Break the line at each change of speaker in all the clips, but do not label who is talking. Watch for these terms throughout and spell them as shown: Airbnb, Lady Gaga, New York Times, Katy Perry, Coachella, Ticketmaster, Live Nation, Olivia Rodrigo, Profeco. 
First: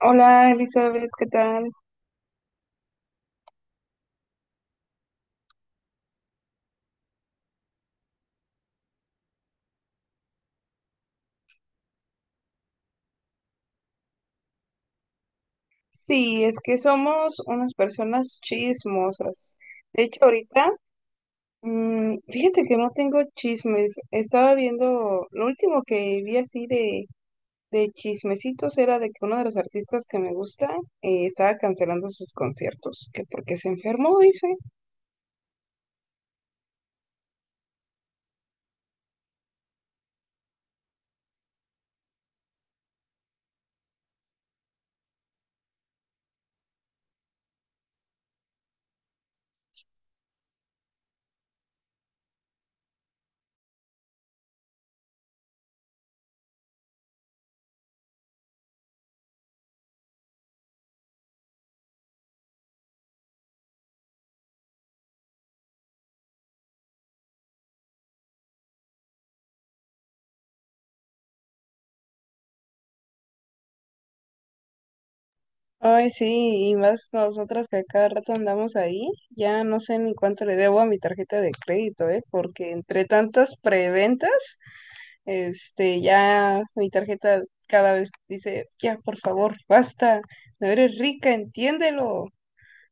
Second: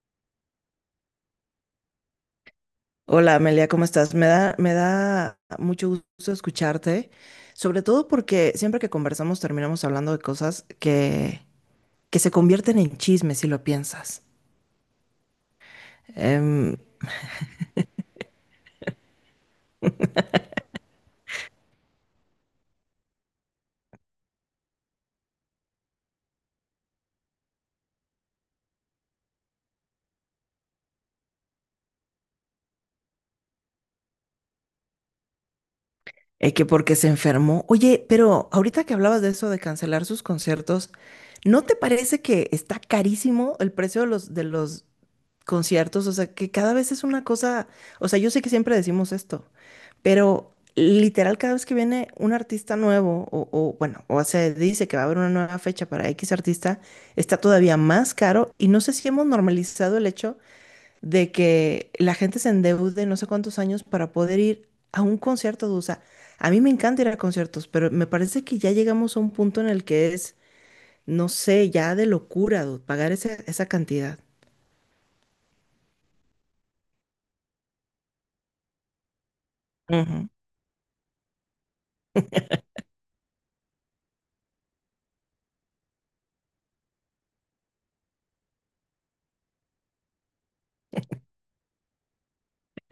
Hola Elizabeth, ¿qué tal?
Hola Amelia, ¿cómo estás? Me da mucho gusto escucharte, sobre todo porque siempre que conversamos terminamos hablando de cosas que se convierten en chismes si lo piensas.
Sí, es
Em,
que somos unas personas chismosas. De hecho, ahorita, fíjate que no tengo chismes. Estaba viendo, lo último que vi así de chismecitos era de que uno de los artistas que me gusta estaba cancelando sus conciertos, que porque se enfermó, dice.
que porque se enfermó. Oye, pero ahorita que hablabas de eso de cancelar sus conciertos, ¿no te parece que está carísimo el precio de los conciertos? O sea, que cada vez es una cosa, o sea, yo sé que siempre decimos esto, pero literal, cada vez que viene un artista nuevo, o, bueno, o se dice que va a haber una nueva fecha para X artista, está todavía más caro. Y no sé si hemos normalizado el hecho de que la gente se endeude no sé cuántos años para poder ir a un concierto de USA. A mí me encanta ir a conciertos, pero me parece que ya llegamos a un punto en el que es, no sé, ya de locura, dude, pagar esa cantidad.
Ay, sí, y más nosotras que a cada rato andamos ahí, ya no sé ni cuánto le debo a mi tarjeta de crédito, ¿eh? Porque entre tantas preventas... Este, ya mi tarjeta cada vez dice, ya, por favor, basta, no eres rica, entiéndelo.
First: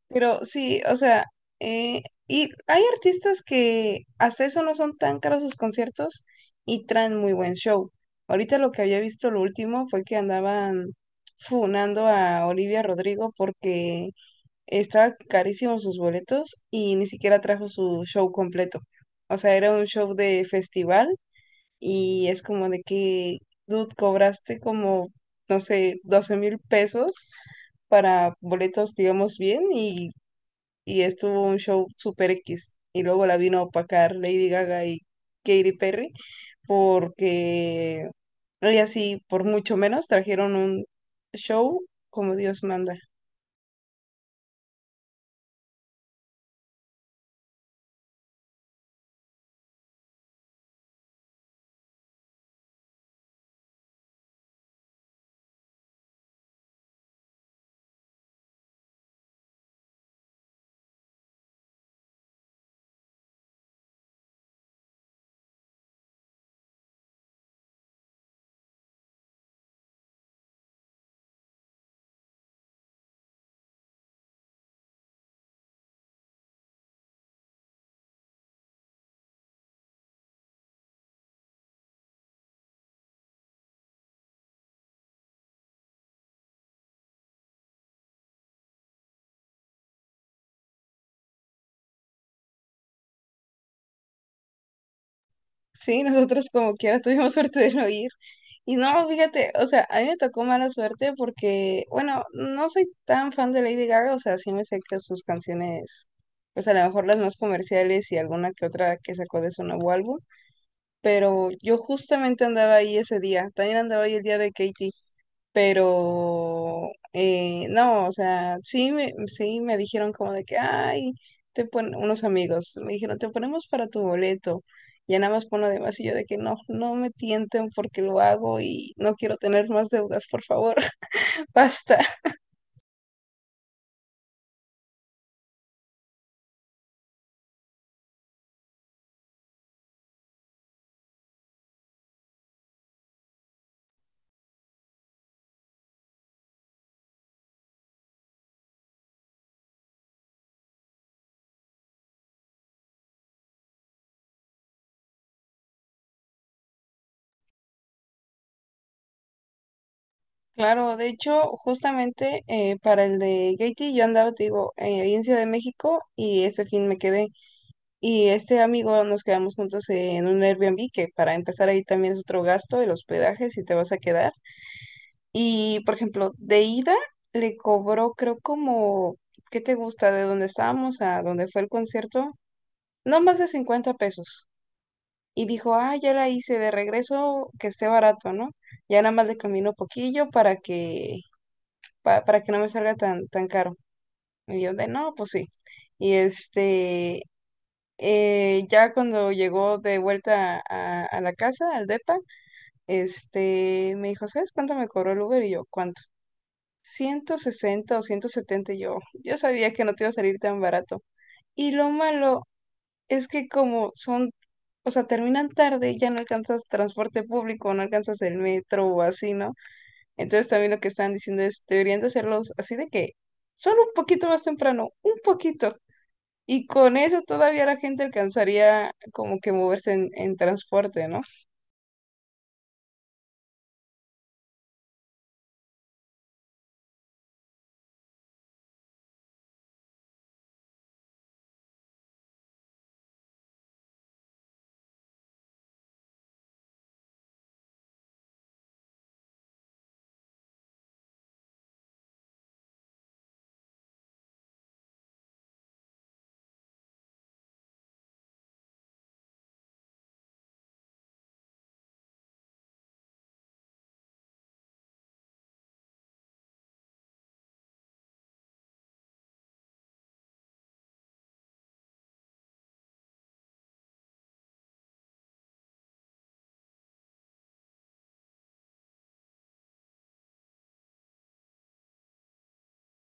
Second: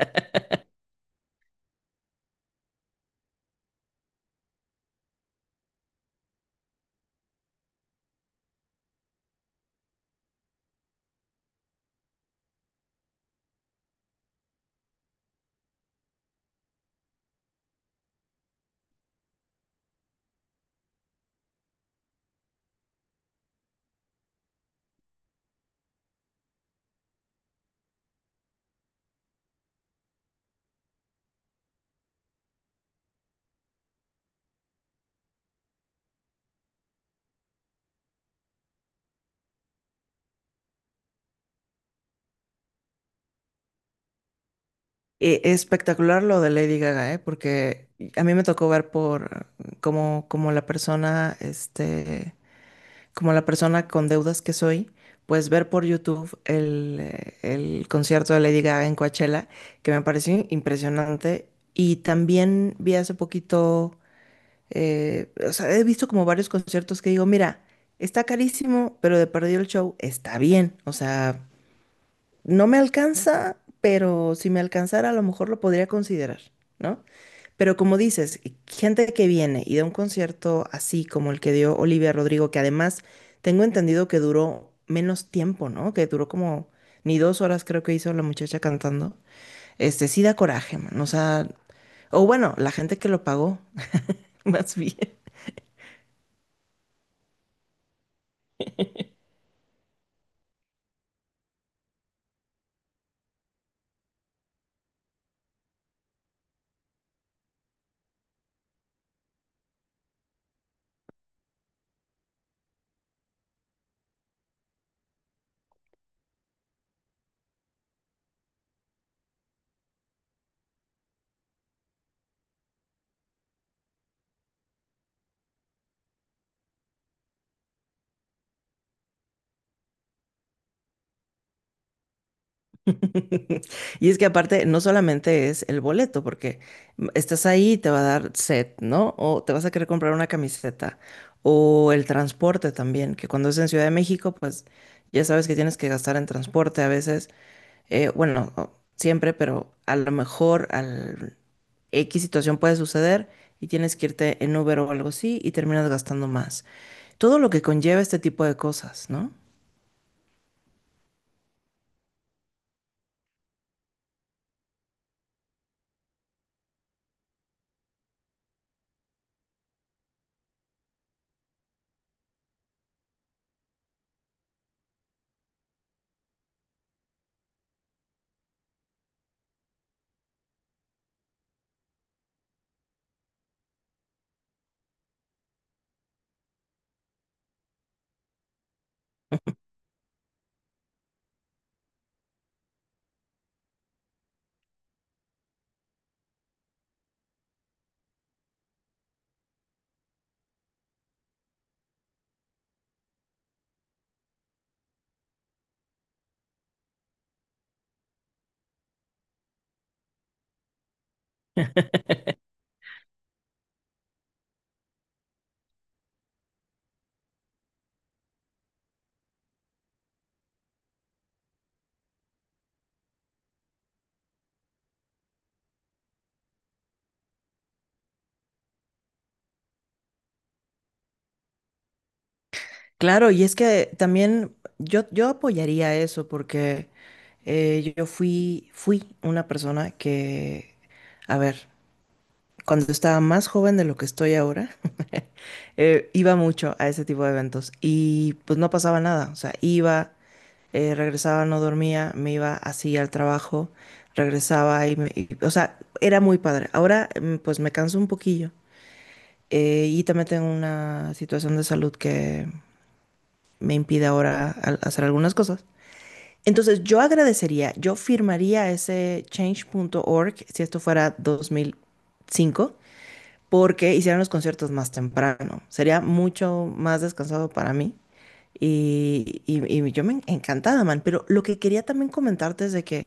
Pero sí, o sea, eh, y hay artistas que hasta eso no son tan caros sus conciertos y traen muy buen show. Ahorita lo que había visto lo último fue que andaban funando a Olivia Rodrigo porque estaba carísimo sus boletos y ni siquiera trajo su show completo. O sea, era un show de festival y es como de que, dude, cobraste como, no sé, 12,000 pesos para boletos, digamos, bien, y estuvo un show super X. Y luego la vino a opacar Lady Gaga y Katy Perry, porque ellas sí, por mucho menos, trajeron un show como Dios manda.
Espectacular lo de Lady Gaga, ¿eh? Porque a mí me tocó ver por como la persona, como la persona con deudas que soy, pues ver por YouTube el concierto de Lady Gaga en Coachella, que me pareció impresionante. Y también vi hace poquito, o sea, he visto como varios conciertos que digo, mira, está carísimo, pero de perdido el show está bien. O sea, no me alcanza, pero si me alcanzara, a lo mejor lo podría considerar, ¿no? Pero como dices, gente que viene y da un concierto así como el que dio Olivia Rodrigo, que además tengo entendido que duró menos tiempo, ¿no? Que duró como ni 2 horas, creo que hizo la muchacha cantando. Este sí da coraje, man. O sea, o bueno, la gente que lo pagó, más bien.
Sí, nosotros como quiera tuvimos suerte de no ir. Y no, fíjate, o sea, a mí me tocó mala suerte porque, bueno, no soy tan fan de Lady Gaga, o sea, sí me sé que sus canciones, pues a lo mejor las más comerciales y alguna que otra que sacó de su nuevo álbum, pero yo justamente andaba ahí ese día, también andaba ahí el día de Katie, pero no, o sea, sí me dijeron como de que, ay, te pon unos amigos, me dijeron, te ponemos para tu boleto, ya nada más pon lo demás, y yo de que no, no me tienten porque lo hago y no quiero tener más deudas, por favor, basta.
Y es que aparte no solamente es el boleto, porque estás ahí, te va a dar set, ¿no? O te vas a querer comprar una camiseta. O el transporte también, que cuando es en Ciudad de México, pues ya sabes que tienes que gastar en transporte a veces. Bueno, siempre, pero a lo mejor al X situación puede suceder y tienes que irte en Uber o algo así y terminas gastando más. Todo lo que conlleva este tipo de cosas, ¿no?
Claro, de hecho, justamente para el de Katie yo andaba, te digo, ahí en Ciudad de México y ese fin me quedé. Y este amigo nos quedamos juntos en un Airbnb, que para empezar ahí también es otro gasto, el hospedaje, si te vas a quedar. Y, por ejemplo, de ida le cobró, creo, como, ¿qué te gusta? De donde estábamos a donde fue el concierto, no más de 50 pesos. Y dijo, ah, ya la hice de regreso, que esté barato, ¿no? Ya nada más le camino poquillo para que, para que no me salga tan caro. Y yo de, no, pues sí. Y este, ya cuando llegó de vuelta a la casa, al depa, este, me dijo, ¿sabes cuánto me cobró el Uber? Y yo, ¿cuánto? 160 o 170. Y yo sabía que no te iba a salir tan barato. Y lo malo es que como son, o sea, terminan tarde, ya no alcanzas transporte público, no alcanzas el metro o así, ¿no? Entonces también lo que estaban diciendo es, deberían de hacerlos así de que solo un poquito más temprano, un poquito. Y con eso todavía la gente alcanzaría como que moverse en transporte, ¿no?
Claro, y es que también yo apoyaría eso porque yo fui, fui una persona que, a ver, cuando estaba más joven de lo que estoy ahora, iba mucho a ese tipo de eventos y pues no pasaba nada, o sea, iba, regresaba, no dormía, me iba así al trabajo, regresaba y, o sea, era muy padre. Ahora pues me canso un poquillo y también tengo una situación de salud que me impide ahora hacer algunas cosas. Entonces yo agradecería, yo firmaría ese change.org si esto fuera 2005 porque hicieran los conciertos más temprano. Sería mucho más descansado para mí. Y yo encantada, man. Pero lo que quería también comentarte es de que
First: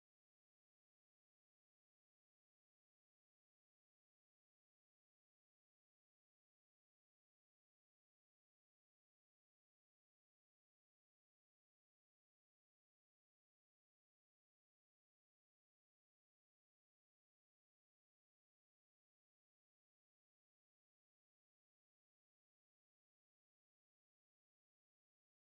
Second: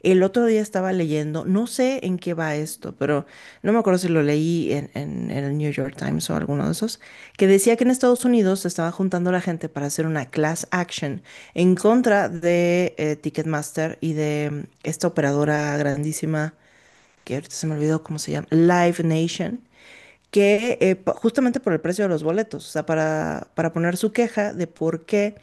el otro día estaba leyendo, no sé en qué va esto, pero no me acuerdo si lo leí en, en el New York Times o alguno de esos, que decía que en Estados Unidos se estaba juntando la gente para hacer una class action en contra de Ticketmaster y de esta operadora grandísima que ahorita se me olvidó cómo se llama, Live Nation que justamente por el precio de los boletos, o sea, para poner su queja de por qué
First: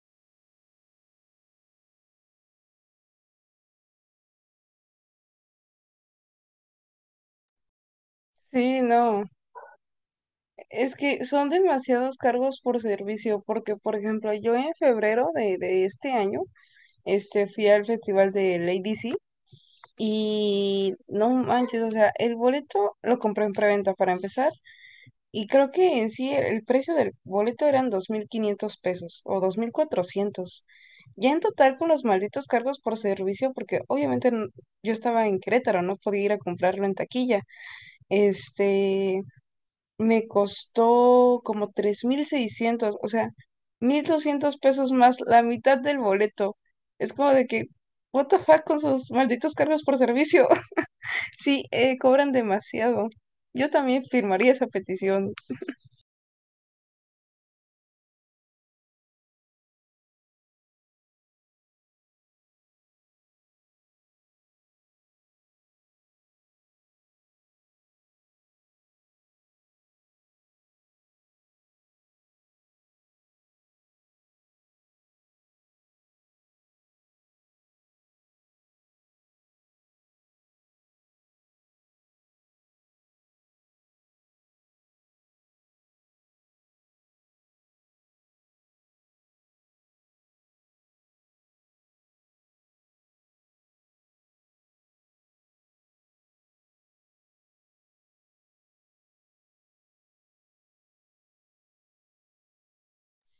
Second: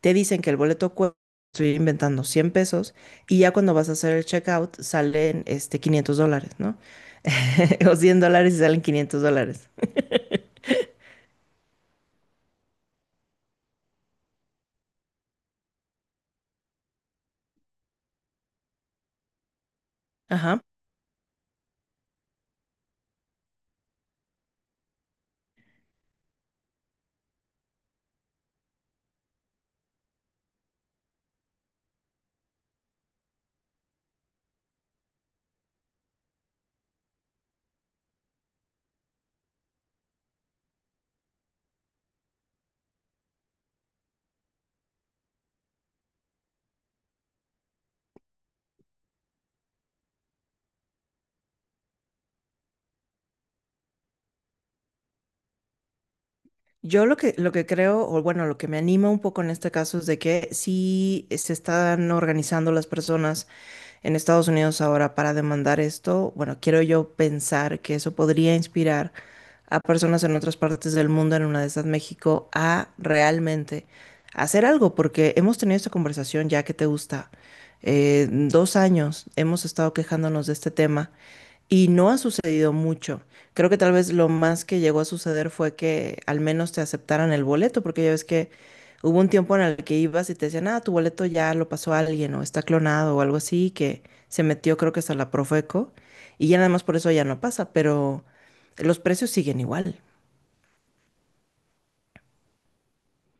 te dicen que el boleto cuesta, estoy inventando 100 pesos, y ya cuando vas a hacer el checkout salen este, $500, ¿no? O $100 y
Sí,
salen 500
no.
dólares.
Es que son demasiados cargos por servicio, porque por ejemplo, yo en febrero de este año, este, fui al festival de Lady C
Ajá.
y no manches, o sea, el boleto lo compré en preventa para empezar. Y creo que en sí el precio del boleto eran 2,500 pesos o 2,400. Ya en total con los malditos cargos por servicio, porque obviamente yo estaba en Querétaro, no podía ir a comprarlo en taquilla. Este, me costó como 3,600, o sea, 1,200 pesos más la mitad del boleto. Es como de que, what the fuck con sus malditos cargos por servicio. Sí, cobran demasiado. Yo también firmaría esa petición.
Yo lo que creo, o bueno, lo que me anima un poco en este caso es de que sí se están organizando las personas en Estados Unidos ahora para demandar esto. Bueno, quiero yo pensar que eso podría inspirar a personas en otras partes del mundo, en una de estas México, a realmente hacer algo, porque hemos tenido esta conversación ya que te gusta. 2 años hemos estado quejándonos de este tema y no ha sucedido mucho. Creo que tal vez lo más que llegó a suceder fue que al menos te aceptaran el boleto, porque ya ves que hubo un tiempo en el que ibas y te decían, ah, tu boleto ya lo pasó alguien o está clonado o algo así, que se metió creo que hasta la Profeco y ya nada más por eso ya no pasa, pero los precios siguen igual.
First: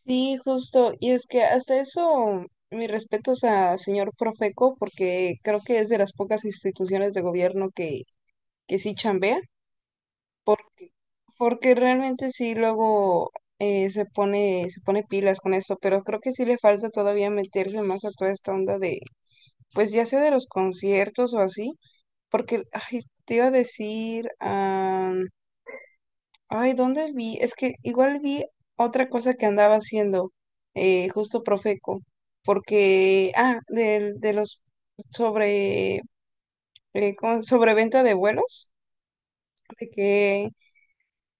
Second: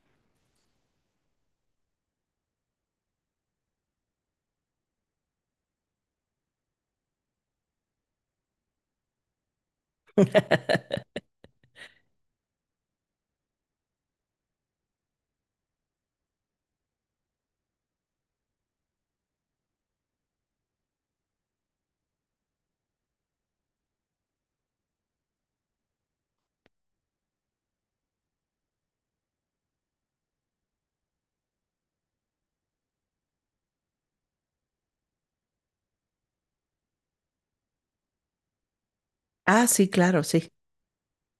Sí, justo. Y es que hasta eso, mis respetos a señor Profeco, porque creo que es de las pocas instituciones de gobierno que sí chambea, porque, porque realmente sí luego se pone pilas con esto, pero creo que sí le falta todavía meterse más a toda esta onda de, pues ya sea de los conciertos o así, porque, ay, te iba a decir, ay, ¿dónde vi? Es que igual vi otra cosa que andaba haciendo, justo Profeco, porque, ah, los sobre, ¿cómo? Sobreventa de vuelos,
Ah,
de
sí, claro,
que
sí.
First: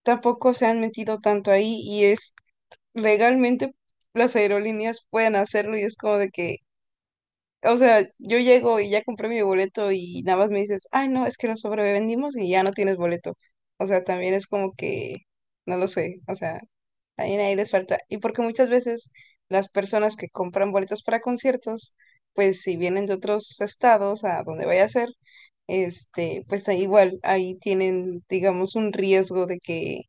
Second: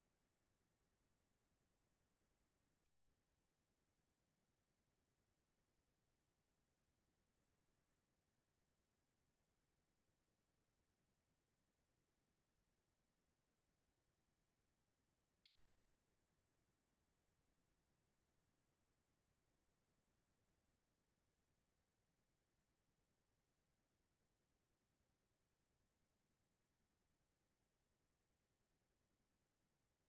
tampoco se han metido tanto ahí y es legalmente las aerolíneas pueden hacerlo y es como de que, o sea, yo llego y ya compré mi boleto y nada más me dices, ay, no, es que lo sobrevendimos y ya no tienes boleto. O sea, también es como que, no lo sé, o sea. También ahí les falta. Y porque muchas veces las personas que compran boletos para conciertos, pues si vienen de otros estados a donde vaya a ser, este, pues ahí igual, ahí tienen, digamos, un riesgo de que,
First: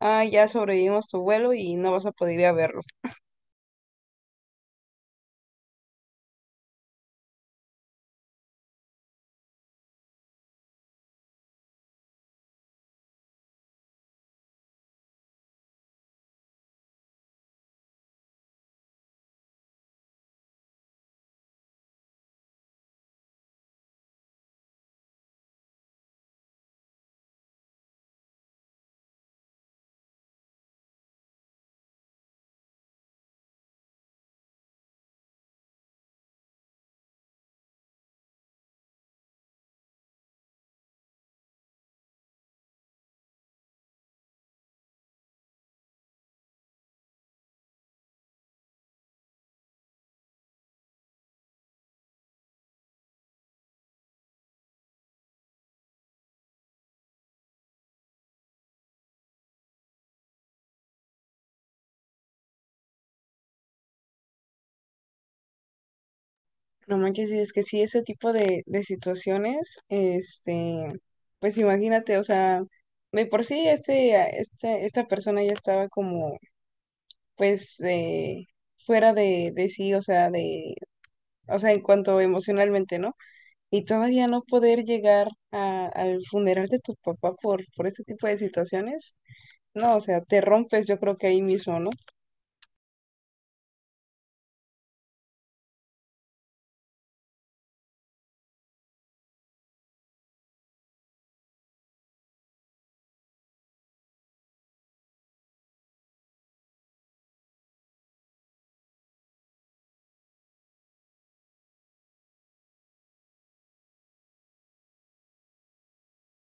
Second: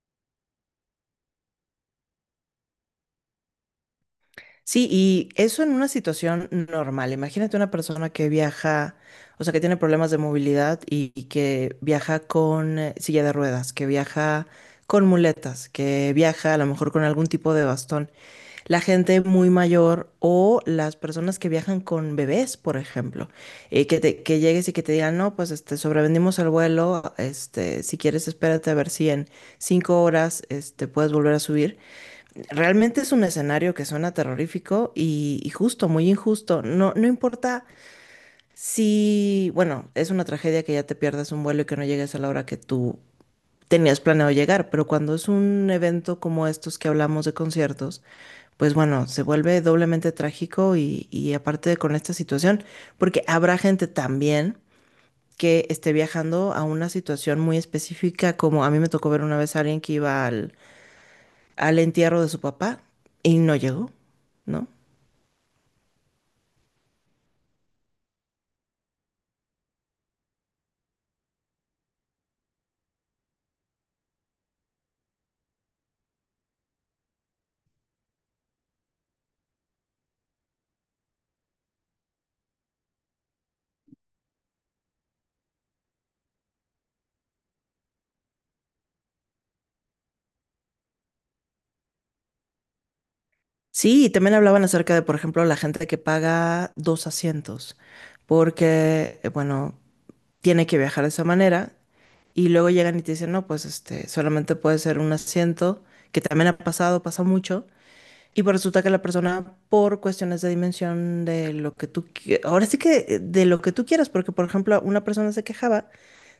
ah, ya sobrevivimos tu vuelo y no vas a poder ir a verlo.
Sí, y eso en una situación normal. Imagínate una persona que viaja, o sea, que tiene problemas de movilidad y que viaja con silla de ruedas, que viaja con muletas, que viaja a lo mejor con algún tipo de bastón. La gente muy mayor o las personas que viajan con bebés, por ejemplo, que llegues y que te digan, no, pues este, sobrevendimos el vuelo, este, si quieres espérate a ver si en 5 horas este, puedes volver a subir. Realmente es un escenario que suena terrorífico y justo, muy injusto. No, no importa si, bueno, es una tragedia que ya te pierdas un vuelo y que no llegues a la hora que tú tenías planeado llegar, pero cuando es un evento como estos que hablamos de conciertos, pues bueno, se vuelve doblemente trágico y aparte con esta situación, porque habrá gente también que esté viajando a una situación muy específica, como a mí me tocó ver una vez a alguien que iba al entierro de su papá y no llegó, ¿no?
No manches, y es que sí, ese tipo de situaciones, este, pues imagínate, o sea, de por sí este, este, esta persona ya estaba como, pues, fuera de sí, o sea, de o sea, en cuanto emocionalmente, ¿no? Y todavía no poder llegar al funeral de tu papá por este tipo de situaciones, no, o sea, te rompes yo creo que ahí mismo, ¿no?
Sí, y también hablaban acerca de, por ejemplo, la gente que paga dos asientos, porque, bueno, tiene que viajar de esa manera y luego llegan y te dicen, no, pues este, solamente puede ser un asiento, que también ha pasado, pasa mucho, y pues resulta que la persona, por cuestiones de dimensión de lo que tú, ahora sí que de lo que tú quieras, porque, por ejemplo, una persona se quejaba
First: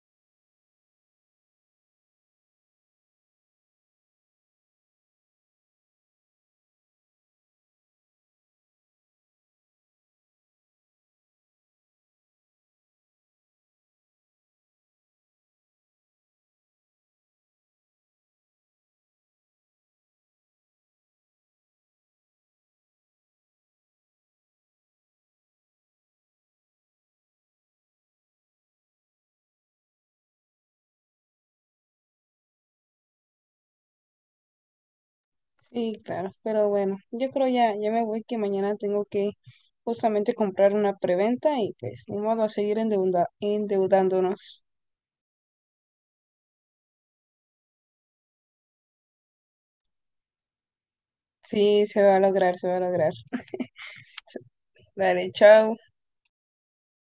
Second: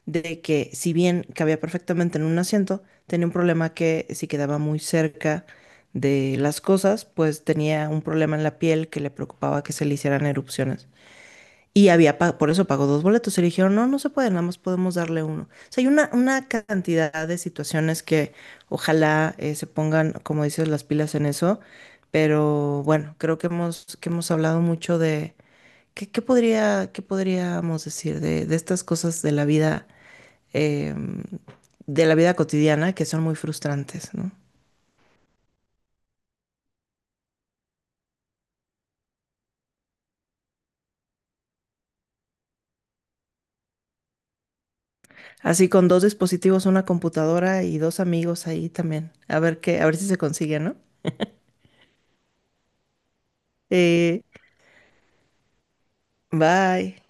de que si bien cabía perfectamente en un asiento, tenía un problema que si quedaba muy cerca de las cosas, pues tenía un problema en la piel que le preocupaba que se le hicieran erupciones. Y había, por eso pagó dos boletos. Y le dijeron, no, no se puede, nada más podemos darle uno. O sea, hay una cantidad de situaciones que ojalá se pongan, como dices, las pilas en eso. Pero bueno, creo que hemos hablado mucho de qué qué podríamos decir de estas cosas de la vida, em, de la vida cotidiana que son muy frustrantes, ¿no?
Sí, claro, pero bueno, yo creo ya me voy que mañana tengo que justamente comprar una preventa y pues ni modo a seguir endeudándonos.
Así con dos dispositivos, una computadora y dos amigos ahí también. A ver si se consigue, ¿no?
Sí, se va a lograr, se va a lograr.
Eh,
Dale, chao.
Bye.